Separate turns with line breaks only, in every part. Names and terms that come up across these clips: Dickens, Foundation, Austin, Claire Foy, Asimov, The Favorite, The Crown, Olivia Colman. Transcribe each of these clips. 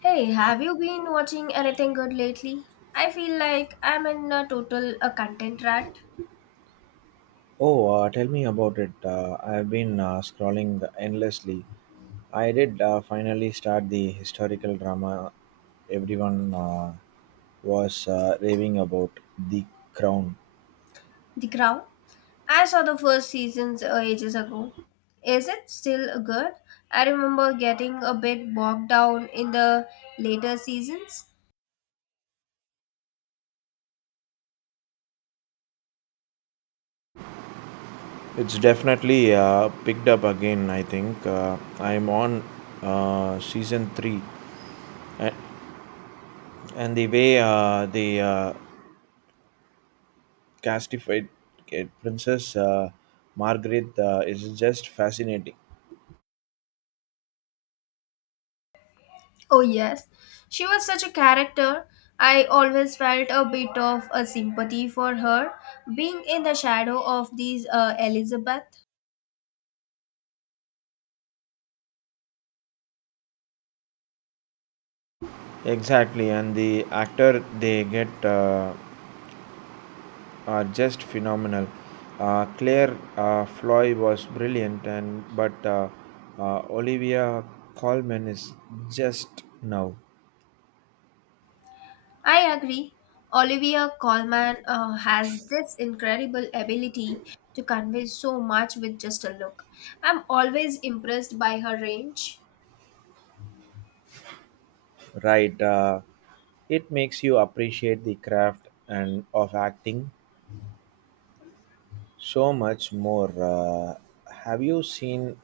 Hey, have you been watching anything good lately? I feel like I'm in a total a content rat.
Oh, Tell me about it. I've been scrolling endlessly. I did finally start the historical drama everyone was raving about, The Crown.
The Crown. I saw the first seasons ages ago. Is it still good? I remember getting a bit bogged down in the later seasons.
It's definitely picked up again, I think. I'm on season 3. A- And the way they castified Princess Margaret is just fascinating.
Oh yes, she was such a character. I always felt a bit of a sympathy for her being in the shadow of these Elizabeth.
Exactly, and the actor they get are just phenomenal. Claire Floy was brilliant, and but Olivia Colman is just now
I agree. Olivia Colman has this incredible ability to convey so much with just a look. I'm always impressed by her range.
right. It makes you appreciate the craft and of acting so much more. Have you seen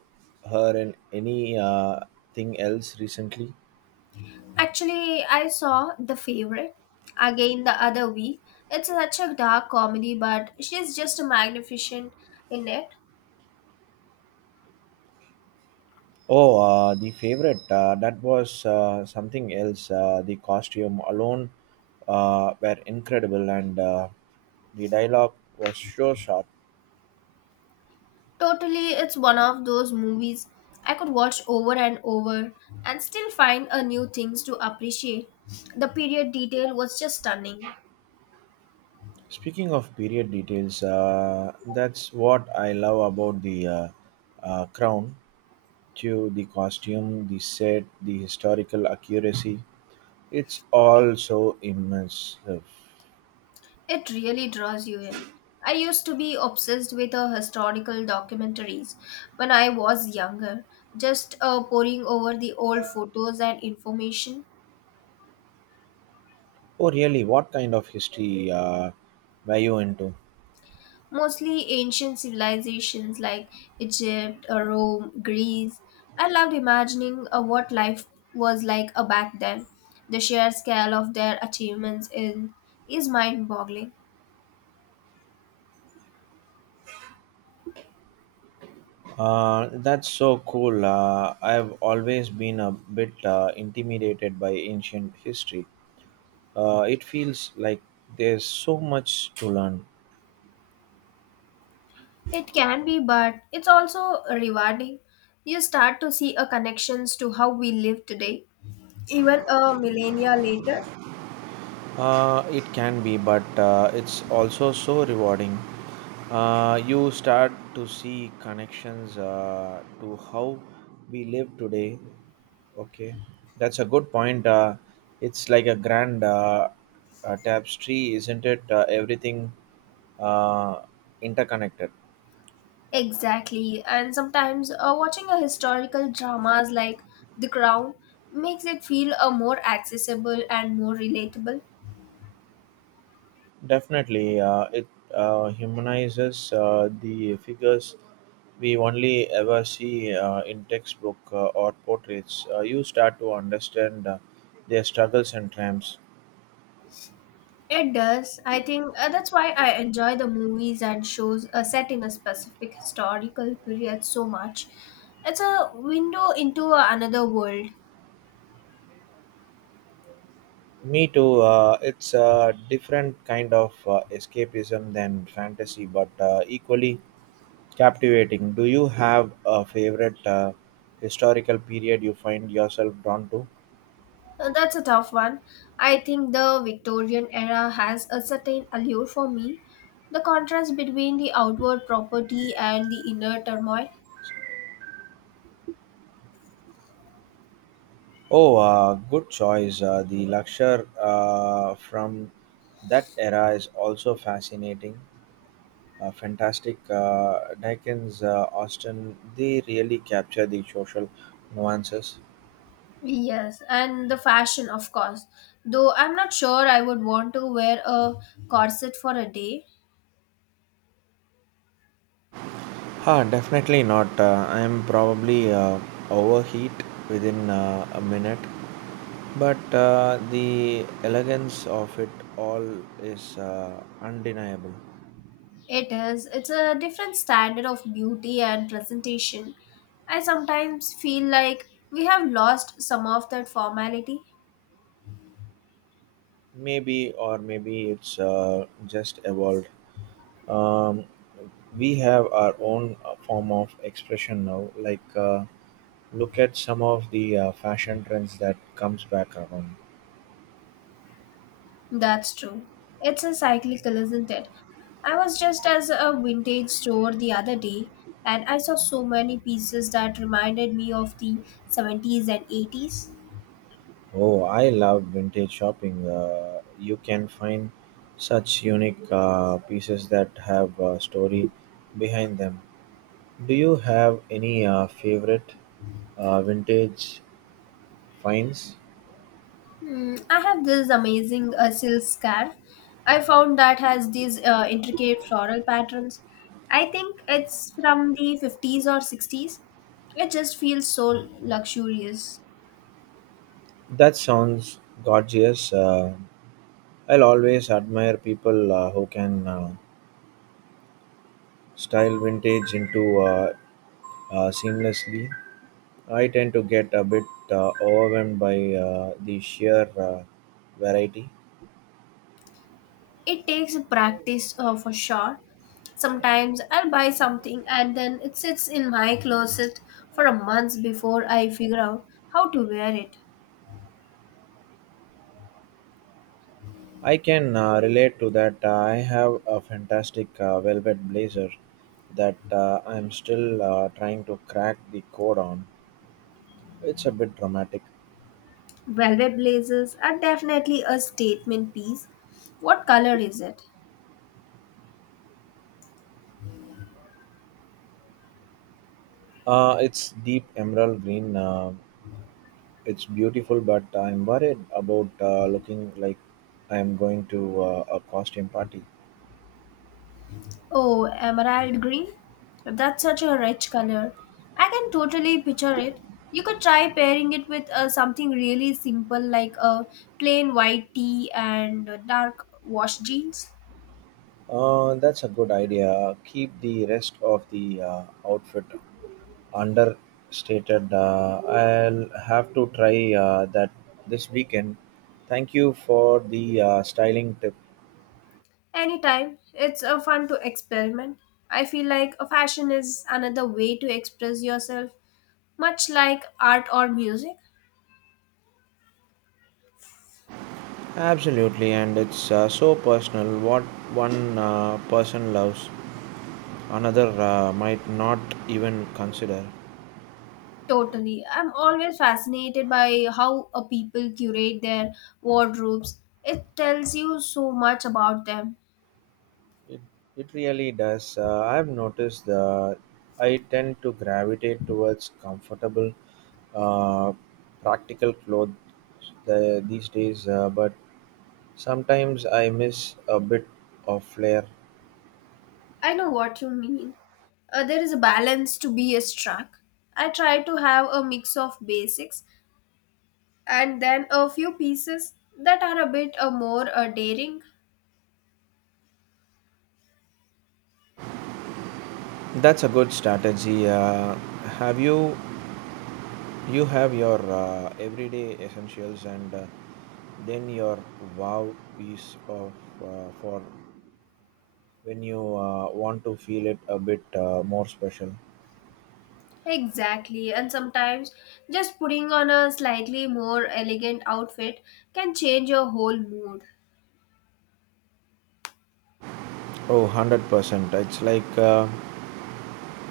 her in any thing else recently?
Actually, I saw The Favorite again the other week. It's such a dark comedy, but she's just magnificent in it.
Oh, the favorite. That was something else. The costume alone were incredible, and the dialogue was so sharp.
Totally, it's one of those movies I could watch over and over and still find a new things to appreciate. The period detail was just stunning.
Speaking of period details, that's what I love about the crown. To the costume, the set, the historical accuracy. It's all so immersive.
It really draws you in. I used to be obsessed with historical documentaries when I was younger, just poring over the old photos and information,
Oh, really? What kind of history were you into?
mostly ancient civilizations like Egypt, Rome, Greece. I loved imagining what life was like back then. The sheer scale of their achievements in, is mind boggling.
That's so cool. I've always been a bit intimidated by ancient history. It feels like there's so much to learn.
It can be, but it's also rewarding. You start to see a connections to how we live today, even a millennia later.
It can be, but it's also so rewarding. You start to see connections to how we live today. Okay, that's a good point. It's like a grand tapestry, isn't it? Everything uh, interconnected.
Exactly, and sometimes watching a historical dramas like The Crown makes it feel more accessible and more relatable.
Definitely, it humanizes the figures we only ever see in textbook or portraits. You start to understand their struggles and triumphs.
It does. I think that's why I enjoy the movies and shows set in a specific historical period so much. It's a window into another world.
Me too. It's a different kind of escapism than fantasy, but equally captivating. Do you have a favorite historical period you find yourself drawn to?
That's a tough one. I think the Victorian era has a certain allure for me. The contrast between the outward property and the inner turmoil.
Oh, Good choice. The lecture from that era is also fascinating. Fantastic. Dickens, Austin, they really capture the social nuances.
Yes, and the fashion, of course. Though I'm not sure I would want to wear a corset for a day.
Ah, definitely not. I am probably overheat within a minute, but the elegance of it all is undeniable.
It is. It's a different standard of beauty and presentation. I sometimes feel like we have lost some of that formality.
Maybe, or maybe it's just evolved. Um, We have our own form of expression now. Like, look at some of the fashion trends that comes back around.
That's true. It's a cyclical, isn't it? I was just as a vintage store the other day and I saw so many pieces that reminded me of the 70s and 80s.
Oh, I love vintage shopping. You can find such unique pieces that have a story behind them. Do you have any favorite vintage finds?
Hmm, I have this amazing silk scarf I found that has these intricate floral patterns. I think it's from the 50s or 60s. It just feels so luxurious.
That sounds gorgeous. I'll always admire people who can style vintage into seamlessly. I tend to get a bit overwhelmed by the sheer variety.
It takes practice for sure. Sometimes I'll buy something and then it sits in my closet for a month before I figure out how to wear it.
I can relate to that. I have a fantastic velvet blazer that I'm still trying to crack the code on. It's a bit dramatic.
Velvet blazers are definitely a statement piece. What color is it?
It's deep emerald green. It's beautiful, but I'm worried about looking like I'm going to a costume party.
Oh, emerald green? That's such a rich color. I can totally picture it. You could try pairing it with something really simple like a plain white tee and dark wash jeans.
That's a good idea. Keep the rest of the outfit understated. I'll have to try that this weekend. Thank you for the styling tip.
Anytime. It's a fun to experiment. I feel like a fashion is another way to express yourself, much like art or music.
Absolutely, and it's so personal. What one person loves, another might not even consider.
Totally. I'm always fascinated by how a people curate their wardrobes. It tells you so much about them.
It, it really does. I've noticed that I tend to gravitate towards comfortable, uh, practical clothes these days, but sometimes I miss a bit of flair.
I know what you mean. There is a balance to be struck. I try to have a mix of basics and then a few pieces that are a bit more daring.
That's a good strategy. Have you have your everyday essentials and then your wow piece of for when you want to feel it a bit more special.
Exactly, and sometimes just putting on a slightly more elegant outfit can change your whole mood.
Oh, 100%. It's like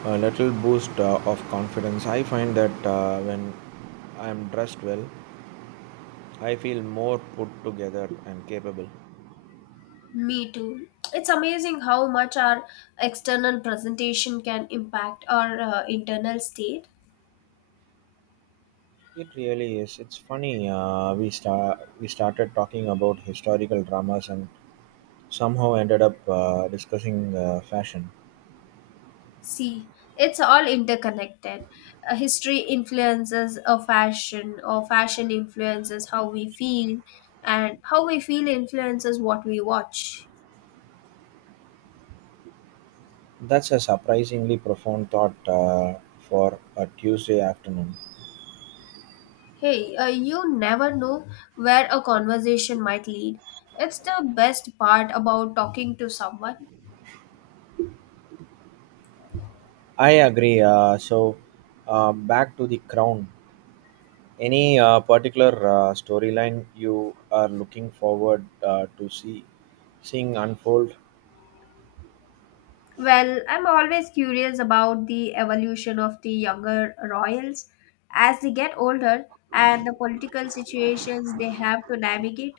a little boost of confidence. I find that when I'm dressed well, I feel more put together and capable.
Me too. It's amazing how much our external presentation can impact our internal state.
It really is. It's funny. We started talking about historical dramas and somehow ended up discussing fashion.
See, it's all interconnected. History influences a fashion, or fashion influences how we feel, and how we feel influences what we watch.
That's a surprisingly profound thought for a Tuesday afternoon.
Hey, you never know where a conversation might lead. It's the best part about talking to someone.
I agree. So, back to the crown. Any particular storyline you are looking forward to seeing unfold?
Well, I'm always curious about the evolution of the younger royals as they get older and the political situations they have to navigate.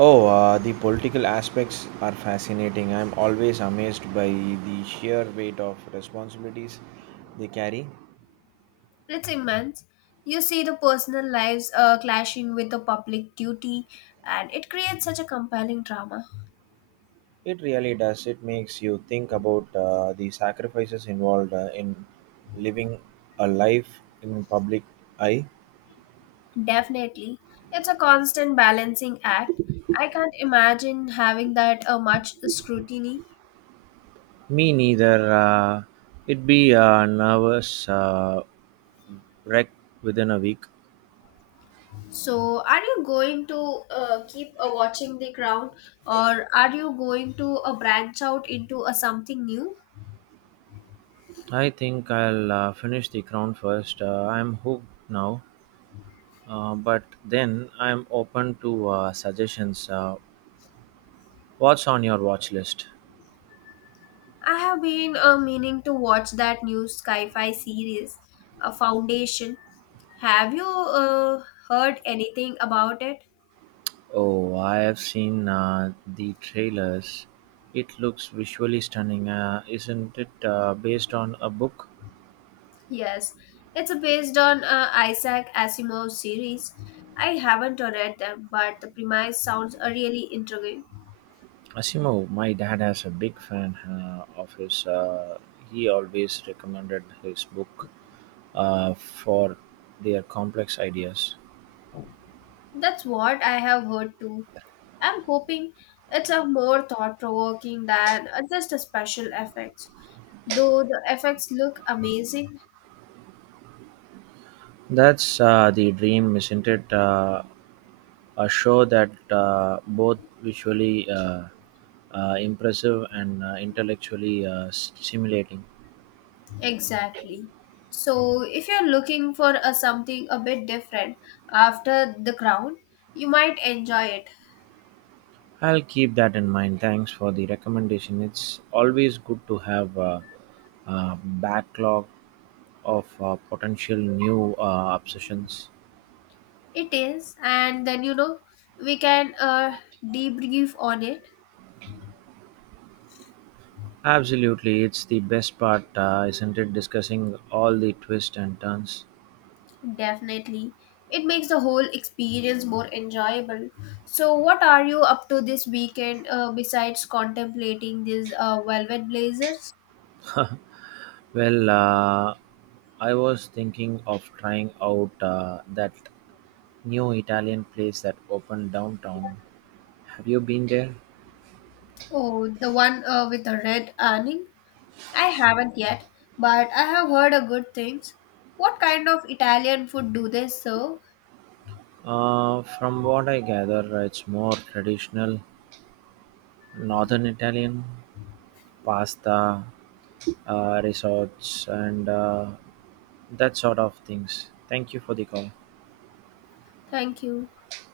Oh, the political aspects are fascinating. I'm always amazed by the sheer weight of responsibilities they carry.
It's immense. You see the personal lives clashing with the public duty, and it creates such a compelling drama.
It really does. It makes you think about the sacrifices involved in living a life in public eye.
Definitely. It's a constant balancing act. I can't imagine having that much scrutiny.
Me neither. It'd be a nervous wreck within a week.
So, are you going to keep watching The Crown, or are you going to branch out into something new?
I think I'll finish The Crown first. I'm hooked now, but then I'm open to suggestions. What's on your watch list?
I have been meaning to watch that new sci fi series, Foundation. Have you heard anything about it?
Oh, I have seen the trailers. It looks visually stunning, isn't it? Based on a book.
Yes, it's based on Isaac Asimov's series. I haven't read them, but the premise sounds really intriguing.
Asimov, my dad has a big fan of his. He always recommended his book for their complex ideas.
That's what I have heard too. I'm hoping it's a more thought-provoking than just a special effects, though the effects look amazing.
That's the dream, isn't it? A show that both visually impressive and intellectually stimulating.
Exactly. So, if you're looking for something a bit different after The Crown, you might enjoy it.
I'll keep that in mind. Thanks for the recommendation. It's always good to have a backlog of potential new obsessions.
It is, and then you know, we can debrief on it.
Absolutely, it's the best part, isn't it? Discussing all the twists and turns.
Definitely. It makes the whole experience more enjoyable. So, what are you up to this weekend besides contemplating these velvet blazers?
Well, I was thinking of trying out that new Italian place that opened downtown. Have you been there?
Oh, the one with the red awning? I haven't yet, but I have heard a good things. What kind of Italian food do they serve?
From what I gather, it's more traditional northern Italian pasta, resorts, and that sort of things. Thank you for the call.
Thank you.